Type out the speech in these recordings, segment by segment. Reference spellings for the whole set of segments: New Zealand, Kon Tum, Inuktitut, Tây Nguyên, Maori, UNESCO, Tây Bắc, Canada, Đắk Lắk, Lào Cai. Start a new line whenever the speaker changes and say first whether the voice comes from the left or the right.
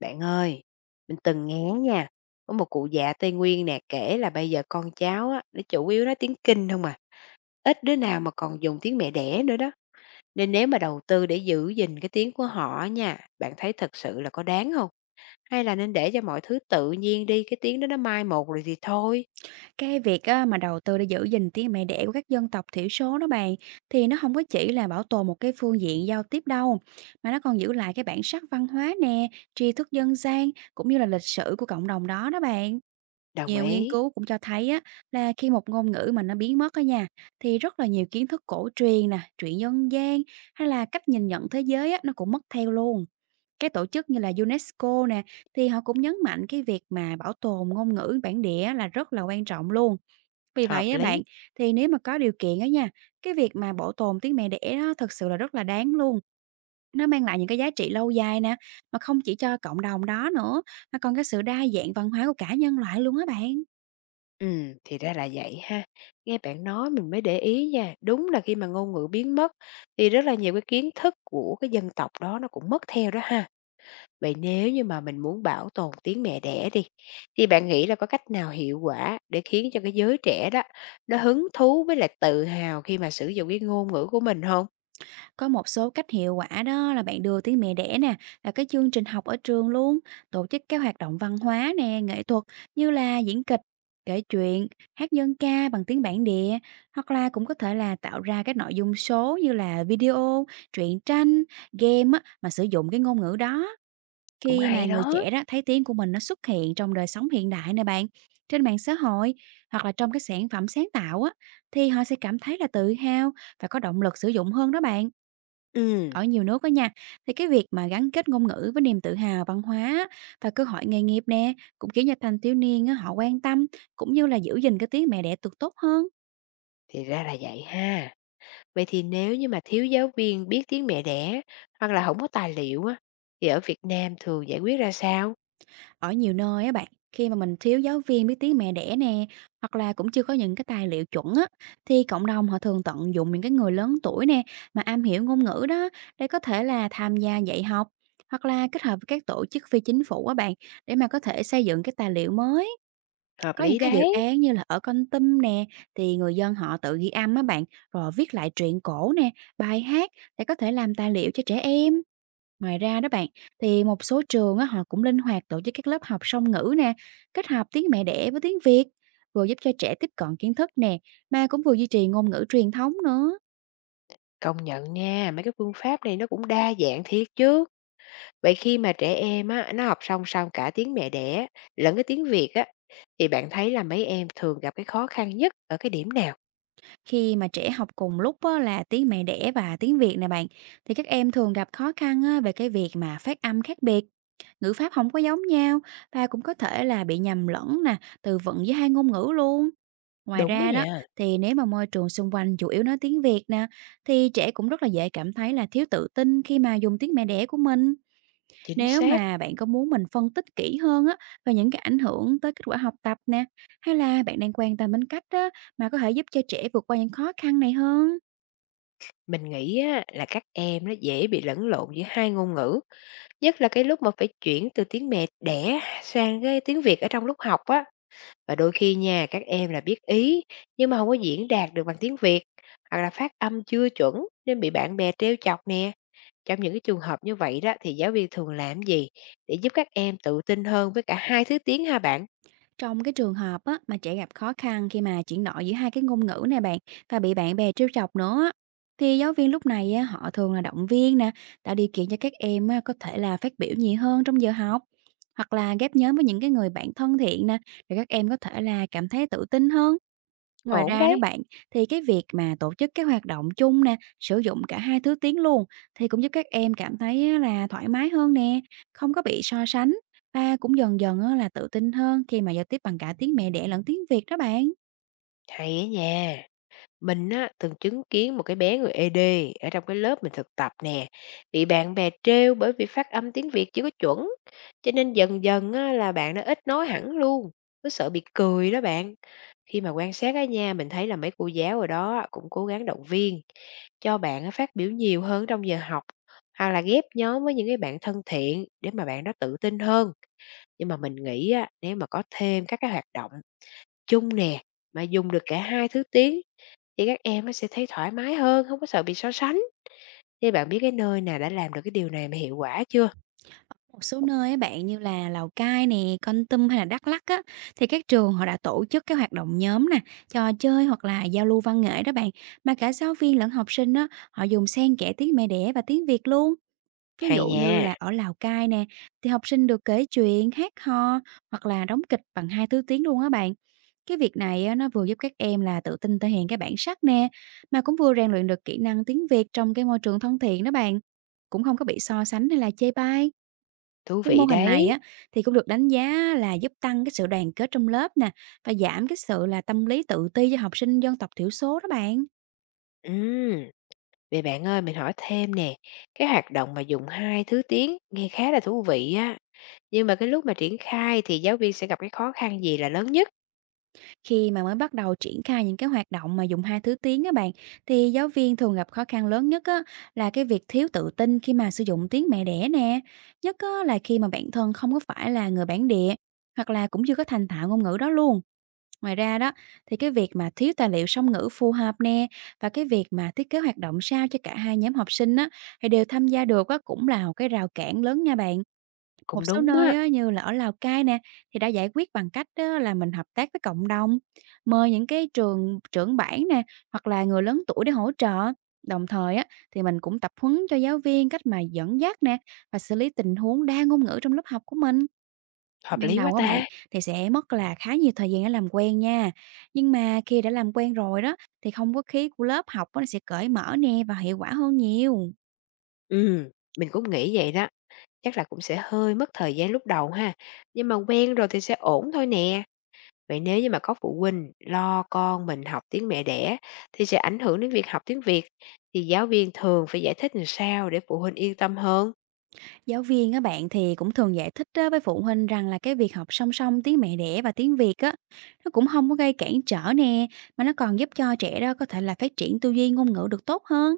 left: Bạn ơi, mình từng nghe nha, có một cụ già Tây Nguyên nè kể là bây giờ con cháu á, nó chủ yếu nói tiếng Kinh không à. Ít đứa nào mà còn dùng tiếng mẹ đẻ nữa đó. Nên nếu mà đầu tư để giữ gìn cái tiếng của họ nha, bạn thấy thật sự là có đáng không? Hay là nên để cho mọi thứ tự nhiên đi, cái tiếng đó nó mai một rồi thì thôi.
right: Cái việc á, mà đầu tư để giữ gìn tiếng mẹ đẻ của các dân tộc thiểu số đó bạn thì nó không có chỉ là bảo tồn một cái phương diện giao tiếp đâu, mà nó còn giữ lại cái bản sắc văn hóa nè, tri thức dân gian cũng như là lịch sử của cộng đồng đó đó bạn.
left: Đồng
right: Nhiều nghiên
left: ý,
right: cứu cũng cho thấy á, là khi một ngôn ngữ mà nó biến mất á nhà, thì rất là nhiều kiến thức cổ truyền nè, truyện dân gian hay là cách nhìn nhận thế giới á, nó cũng mất theo luôn. Các tổ chức như là UNESCO nè, thì họ cũng nhấn mạnh cái việc mà bảo tồn ngôn ngữ bản địa là rất là quan trọng luôn. Vì
left: hợp
right: vậy á
left: lý.
right: bạn, thì nếu mà có điều kiện á nha, cái việc mà bảo tồn tiếng mẹ đẻ đó thực sự là rất là đáng luôn. Nó mang lại những cái giá trị lâu dài nè, mà không chỉ cho cộng đồng đó nữa, mà còn cái sự đa dạng văn hóa của cả nhân loại luôn á bạn.
left: Ừ, thì ra là vậy ha. Nghe bạn nói mình mới để ý nha. Đúng là khi mà ngôn ngữ biến mất thì rất là nhiều cái kiến thức của cái dân tộc đó nó cũng mất theo đó ha. Vậy nếu như mà mình muốn bảo tồn tiếng mẹ đẻ đi, thì bạn nghĩ là có cách nào hiệu quả để khiến cho cái giới trẻ đó nó hứng thú với lại tự hào khi mà sử dụng cái ngôn ngữ của mình không?
right: Có một số cách hiệu quả đó là bạn đưa tiếng mẹ đẻ nè, là cái chương trình học ở trường luôn, tổ chức các hoạt động văn hóa nè, nghệ thuật như là diễn kịch, kể chuyện, hát dân ca bằng tiếng bản địa, hoặc là cũng có thể là tạo ra các nội dung số như là video, truyện tranh, game á, mà sử dụng cái ngôn ngữ đó.
left: Cũng
right: Khi mà
left: hay
right: người
left: đó.
right: trẻ đó thấy tiếng của mình nó xuất hiện trong đời sống hiện đại nè bạn, trên mạng xã hội hoặc là trong cái sản phẩm sáng tạo á, thì họ sẽ cảm thấy là tự hào và có động lực sử dụng hơn đó bạn.
left: Ừm,
right: Ở nhiều nước đó nha, thì cái việc mà gắn kết ngôn ngữ với niềm tự hào văn hóa và cơ hội nghề nghiệp nè, cũng khiến cho thanh thiếu niên á, họ quan tâm cũng như là giữ gìn cái tiếng mẹ đẻ được tốt hơn.
left: thì ra là vậy ha. Vậy thì nếu như mà thiếu giáo viên biết tiếng mẹ đẻ hoặc là không có tài liệu á, thì ở Việt Nam thường giải quyết ra sao?
right: Ở nhiều nơi á bạn, khi mà mình thiếu giáo viên biết tiếng mẹ đẻ nè, hoặc là cũng chưa có những cái tài liệu chuẩn á, thì cộng đồng họ thường tận dụng những cái người lớn tuổi nè mà am hiểu ngôn ngữ đó để có thể là tham gia dạy học hoặc là kết hợp với các tổ chức phi chính phủ á bạn để mà có thể xây dựng cái tài liệu mới.
left: Hợp
right: Có những
left: lý
right: cái dự
left: đấy.
right: án như là ở Kon Tum nè, thì người dân họ tự ghi âm á bạn, rồi viết lại truyện cổ nè, bài hát để có thể làm tài liệu cho trẻ em. Ngoài ra đó bạn, thì một số trường á, họ cũng linh hoạt tổ chức các lớp học song ngữ nè, kết hợp tiếng mẹ đẻ với tiếng Việt, vừa giúp cho trẻ tiếp cận kiến thức nè, mà cũng vừa duy trì ngôn ngữ truyền thống nữa.
left: Công nhận nha, mấy cái phương pháp này nó cũng đa dạng thiệt chứ. Vậy khi mà trẻ em á, nó học song song cả tiếng mẹ đẻ lẫn cái tiếng Việt á, thì bạn thấy là mấy em thường gặp cái khó khăn nhất ở cái điểm nào?
right: Khi mà trẻ học cùng lúc á, là tiếng mẹ đẻ và tiếng Việt nè bạn, thì các em thường gặp khó khăn á, về cái việc mà phát âm khác biệt, ngữ pháp không có giống nhau và cũng có thể là bị nhầm lẫn nè, từ vựng giữa hai ngôn ngữ luôn. Ngoài
left: Đúng đó
right: ra đó,
left: nha.
right: thì nếu mà môi trường xung quanh chủ yếu nói tiếng Việt nè, thì trẻ cũng rất là dễ cảm thấy là thiếu tự tin khi mà dùng tiếng mẹ đẻ của mình.
left: Chính
right: Nếu
left: xác,
right: mà bạn có muốn mình phân tích kỹ hơn á về những cái ảnh hưởng tới kết quả học tập nè, hay là bạn đang quan tâm đến cách á mà có thể giúp cho trẻ vượt qua những khó khăn này hơn?
left: mình nghĩ á, là các em nó dễ bị lẫn lộn giữa hai ngôn ngữ, nhất là cái lúc mà phải chuyển từ tiếng mẹ đẻ sang cái tiếng Việt ở trong lúc học á. Và đôi khi nha, các em là biết ý nhưng mà không có diễn đạt được bằng tiếng Việt, hoặc là phát âm chưa chuẩn nên bị bạn bè trêu chọc nè. Trong những cái trường hợp như vậy đó thì giáo viên thường làm gì để giúp các em tự tin hơn với cả hai thứ tiếng ha bạn?
right: Trong cái trường hợp á mà trẻ gặp khó khăn khi mà chuyển đổi giữa hai cái ngôn ngữ này bạn và bị bạn bè trêu chọc nữa á, thì giáo viên lúc này á, họ thường là động viên nè, tạo điều kiện cho các em á, có thể là phát biểu nhiều hơn trong giờ học hoặc là ghép nhóm với những cái người bạn thân thiện nè để các em có thể là cảm thấy tự tin hơn. Ngoài
left: Ổn
right: ra đó
left: đấy.
right: bạn, thì cái việc mà tổ chức các hoạt động chung nè, sử dụng cả hai thứ tiếng luôn thì cũng giúp các em cảm thấy á là thoải mái hơn nè, không có bị so sánh và cũng dần dần á là tự tin hơn khi mà giao tiếp bằng cả tiếng mẹ đẻ lẫn tiếng Việt đó bạn.
left: Hay á nha. Mình á, từng chứng kiến một cái bé người ED ở trong cái lớp mình thực tập nè, bị bạn bè trêu bởi vì phát âm tiếng Việt chưa có chuẩn, cho nên dần dần á, là bạn nó ít nói hẳn luôn, cứ sợ bị cười đó bạn. Khi mà quan sát ở nhà mình thấy là mấy cô giáo ở đó cũng cố gắng động viên cho bạn á phát biểu nhiều hơn trong giờ học, hoặc là ghép nhóm với những cái bạn thân thiện để mà bạn đó tự tin hơn. Nhưng mà mình nghĩ á, nếu mà có thêm các cái hoạt động chung nè, mà dùng được cả hai thứ tiếng thì các em nó sẽ thấy thoải mái hơn, không có sợ bị so sánh. Thì bạn biết cái nơi nào đã làm được cái điều này mà hiệu quả chưa?
right: Một số nơi á bạn như là Lào Cai nè, Kon Tum hay là Đắk Lắk á thì các trường họ đã tổ chức các hoạt động nhóm nè, trò chơi hoặc là giao lưu văn nghệ đó bạn, mà cả giáo viên lẫn học sinh á họ dùng xen kẽ tiếng mẹ đẻ và tiếng Việt luôn. Ví
left: Hay
right: dụ
left: nha,
right: như là ở Lào Cai nè, thì học sinh được kể chuyện, hát hò hoặc là đóng kịch bằng hai thứ tiếng luôn á bạn. Cái việc này á, nó vừa giúp các em là tự tin thể hiện cái bản sắc nè, mà cũng vừa rèn luyện được kỹ năng tiếng Việt trong cái môi trường thân thiện đó bạn. Cũng không có bị so sánh hay là chê bai.
left: thú
right: Cái mô
left: vị
right: hình này
left: đấy.
right: á thì cũng được đánh giá là giúp tăng cái sự đoàn kết trong lớp nè và giảm cái sự là tâm lý tự ti cho học sinh dân tộc thiểu số đó bạn.
left: Ừm, Vậy bạn ơi, mình hỏi thêm nè, cái hoạt động mà dùng hai thứ tiếng nghe khá là thú vị á, nhưng mà cái lúc mà triển khai thì giáo viên sẽ gặp cái khó khăn gì là lớn nhất?
right: Khi mà mới bắt đầu triển khai những cái hoạt động mà dùng hai thứ tiếng á bạn, thì giáo viên thường gặp khó khăn lớn nhất á, là cái việc thiếu tự tin khi mà sử dụng tiếng mẹ đẻ nè. Nhất á, là khi mà bản thân không có phải là người bản địa hoặc là cũng chưa có thành thạo ngôn ngữ đó luôn. Ngoài ra đó thì cái việc mà thiếu tài liệu song ngữ phù hợp nè và cái việc mà thiết kế hoạt động sao cho cả hai nhóm học sinh á, thì đều tham gia được á, cũng là một cái rào cản lớn nha bạn. Một
left: Cũng
right: số
left: đúng
right: nơi
left: á,
right: á, như là ở Lào Cai nè, thì đã giải quyết bằng cách á, là mình hợp tác với cộng đồng, mời những cái trường trưởng bản nè, hoặc là người lớn tuổi để hỗ trợ. Đồng thời á, thì mình cũng tập huấn cho giáo viên cách mà dẫn dắt nè và xử lý tình huống đa ngôn ngữ trong lớp học của mình.
left: hợp
right: Ban
left: lý quá
right: đầu á bạn
left: ta.
right: thì sẽ mất là khá nhiều thời gian để làm quen nha. Nhưng mà khi đã làm quen rồi đó thì không có khí của lớp học á, nó sẽ cởi mở nè và hiệu quả hơn nhiều.
left: Ừm, mình cũng nghĩ vậy đó, chắc là cũng sẽ hơi mất thời gian lúc đầu ha, nhưng mà quen rồi thì sẽ ổn thôi nè. Vậy nếu như mà có phụ huynh lo con mình học tiếng mẹ đẻ thì sẽ ảnh hưởng đến việc học tiếng Việt, thì giáo viên thường phải giải thích làm sao để phụ huynh yên tâm hơn?
right: Giáo viên á bạn thì cũng thường giải thích á với phụ huynh rằng là cái việc học song song tiếng mẹ đẻ và tiếng Việt á, nó cũng không có gây cản trở nè, mà nó còn giúp cho trẻ đó có thể là phát triển tư duy ngôn ngữ được tốt hơn.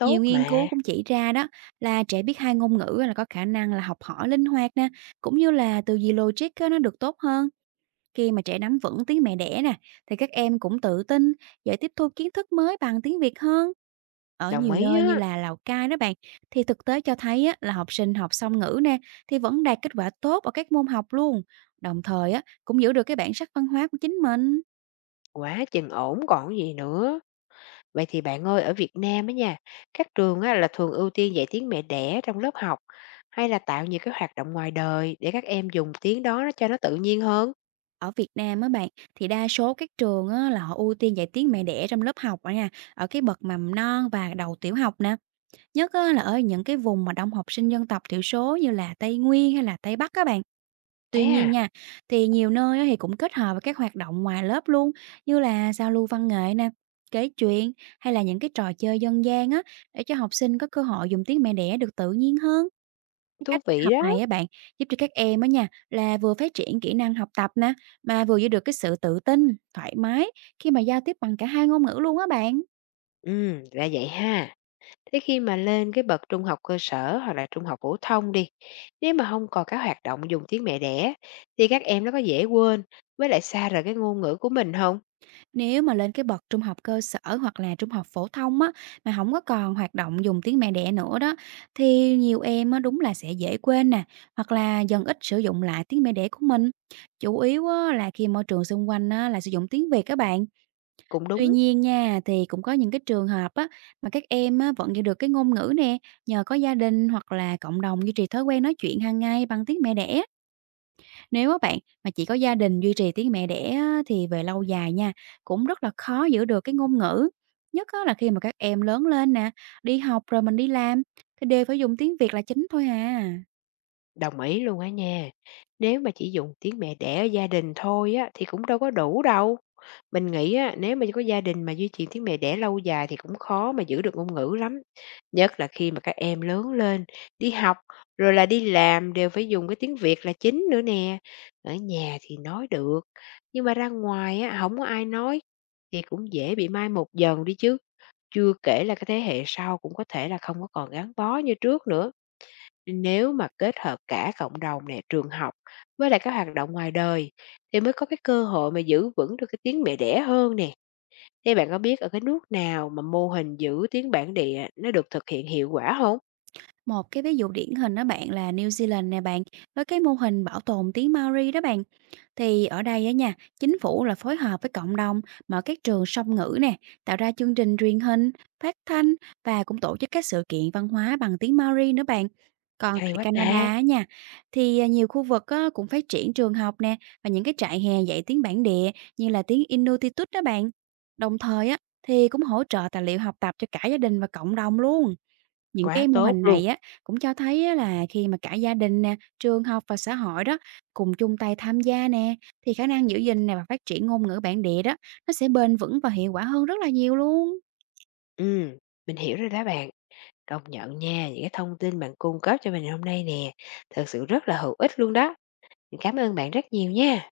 right: Nhiều nghiên cứu
left: mà,
right: cũng chỉ ra đó là trẻ biết hai ngôn ngữ là có khả năng là học hỏi linh hoạt nè, cũng như là tư duy logic á nó được tốt hơn. Khi mà trẻ nắm vững tiếng mẹ đẻ nè, thì các em cũng tự tin, dễ tiếp thu kiến thức mới bằng tiếng Việt hơn. Ở
left: đồng
right: nhiều
left: ý
right: nơi như
left: á,
right: là Lào Cai đó bạn, thì thực tế cho thấy á, là học sinh học song ngữ nè, thì vẫn đạt kết quả tốt ở các môn học luôn. Đồng thời á, cũng giữ được cái bản sắc văn hóa của chính mình.
left: quá chừng ổn còn gì nữa. Vậy thì bạn ơi, ở Việt Nam á nha, các trường á là thường ưu tiên dạy tiếng mẹ đẻ trong lớp học hay là tạo nhiều cái hoạt động ngoài đời để các em dùng tiếng đó nó cho nó tự nhiên hơn.
right: Ở Việt Nam á bạn, thì đa số các trường á, là họ ưu tiên dạy tiếng mẹ đẻ trong lớp học ở nha, ở cái bậc mầm non và đầu tiểu học nè. Nhất á, là ở những cái vùng mà đông học sinh dân tộc thiểu số như là Tây Nguyên hay là Tây Bắc các bạn.
left: Thế
right: Tuy nhiên
left: à,
right: nha, thì nhiều nơi á thì cũng kết hợp với các hoạt động ngoài lớp luôn, như là giao lưu văn nghệ nè, kể chuyện hay là những cái trò chơi dân gian á, để cho học sinh có cơ hội dùng tiếng mẹ đẻ được tự nhiên hơn. Cái
left: thú
right: cách kết
left: vị
right: hợp này
left: đó.
right: á bạn, giúp cho các em á nha, là vừa phát triển kỹ năng học tập nè, mà vừa giữ được cái sự tự tin, thoải mái khi mà giao tiếp bằng cả hai ngôn ngữ luôn á bạn.
left: Ừ, ra vậy ha. Thế khi mà lên cái bậc trung học cơ sở hoặc là trung học phổ thông đi, nếu mà không còn các hoạt động dùng tiếng mẹ đẻ thì các em nó có dễ quên với lại xa rời cái ngôn ngữ của mình không?
right: Nếu mà lên cái bậc trung học cơ sở hoặc là trung học phổ thông á, mà không có còn hoạt động dùng tiếng mẹ đẻ nữa đó, thì nhiều em á đúng là sẽ dễ quên nè, hoặc là dần ít sử dụng lại tiếng mẹ đẻ của mình. Chủ yếu á là khi môi trường xung quanh á là sử dụng tiếng Việt các bạn.
left: Cũng
right: Tuy
left: đúng.
right: nhiên nha, thì cũng có những cái trường hợp á, mà các em á vẫn giữ được cái ngôn ngữ nè, nhờ có gia đình hoặc là cộng đồng duy trì thói quen nói chuyện hàng ngày bằng tiếng mẹ đẻ. Nếu á bạn mà chỉ có gia đình duy trì tiếng mẹ đẻ á, thì về lâu dài nha, cũng rất là khó giữ được cái ngôn ngữ. Nhất á, là khi mà các em lớn lên nè, đi học rồi mình đi làm, thì đều phải dùng tiếng Việt là chính thôi à.
left: Đồng ý luôn á nha. Nếu mà chỉ dùng tiếng mẹ đẻ ở gia đình thôi á thì cũng đâu có đủ đâu. Mình nghĩ á, nếu mà có gia đình mà duy trì tiếng mẹ đẻ lâu dài thì cũng khó mà giữ được ngôn ngữ lắm. Nhất là khi mà các em lớn lên, đi học rồi là đi làm đều phải dùng cái tiếng Việt là chính nữa nè. Ở nhà thì nói được, nhưng mà ra ngoài á không có ai nói thì cũng dễ bị mai một dần đi chứ. Chưa kể là cái thế hệ sau cũng có thể là không có còn gắn bó như trước nữa nếu mà kết hợp cả cộng đồng nè, trường học với lại các hoạt động ngoài đời thì mới có cái cơ hội mà giữ vững được cái tiếng mẹ đẻ hơn nè. Thế bạn có biết ở cái nước nào mà mô hình giữ tiếng bản địa nó được thực hiện hiệu quả không?
right: Một cái ví dụ điển hình đó bạn là New Zealand nè bạn, với cái mô hình bảo tồn tiếng Maori đó bạn. Thì ở đây á nha, chính phủ là phối hợp với cộng đồng mở các trường song ngữ nè, tạo ra chương trình truyền hình, phát thanh và cũng tổ chức các sự kiện văn hóa bằng tiếng Maori nữa bạn. Còn
left: Hay
right: tại
left: quá
right: Canada
left: ta,
right: á nha, thì nhiều khu vực á, cũng phát triển trường học nè và những cái trại hè dạy tiếng bản địa như là tiếng Inuktitut đó bạn. Đồng thời á, thì cũng hỗ trợ tài liệu học tập cho cả gia đình và cộng đồng luôn. Những
left: quá
right: cái mô
left: tốt
right: hình
left: luôn.
right: này á, cũng cho thấy á là khi mà cả gia đình nè, trường học và xã hội đó cùng chung tay tham gia nè, thì khả năng giữ gìn nè và phát triển ngôn ngữ bản địa đó, nó sẽ bền vững và hiệu quả hơn rất là nhiều luôn.
left: Ừm, mình hiểu rồi đó bạn. Công nhận nha, những cái thông tin bạn cung cấp cho mình hôm nay nè, thực sự rất là hữu ích luôn đó. Mình cảm ơn bạn rất nhiều nha.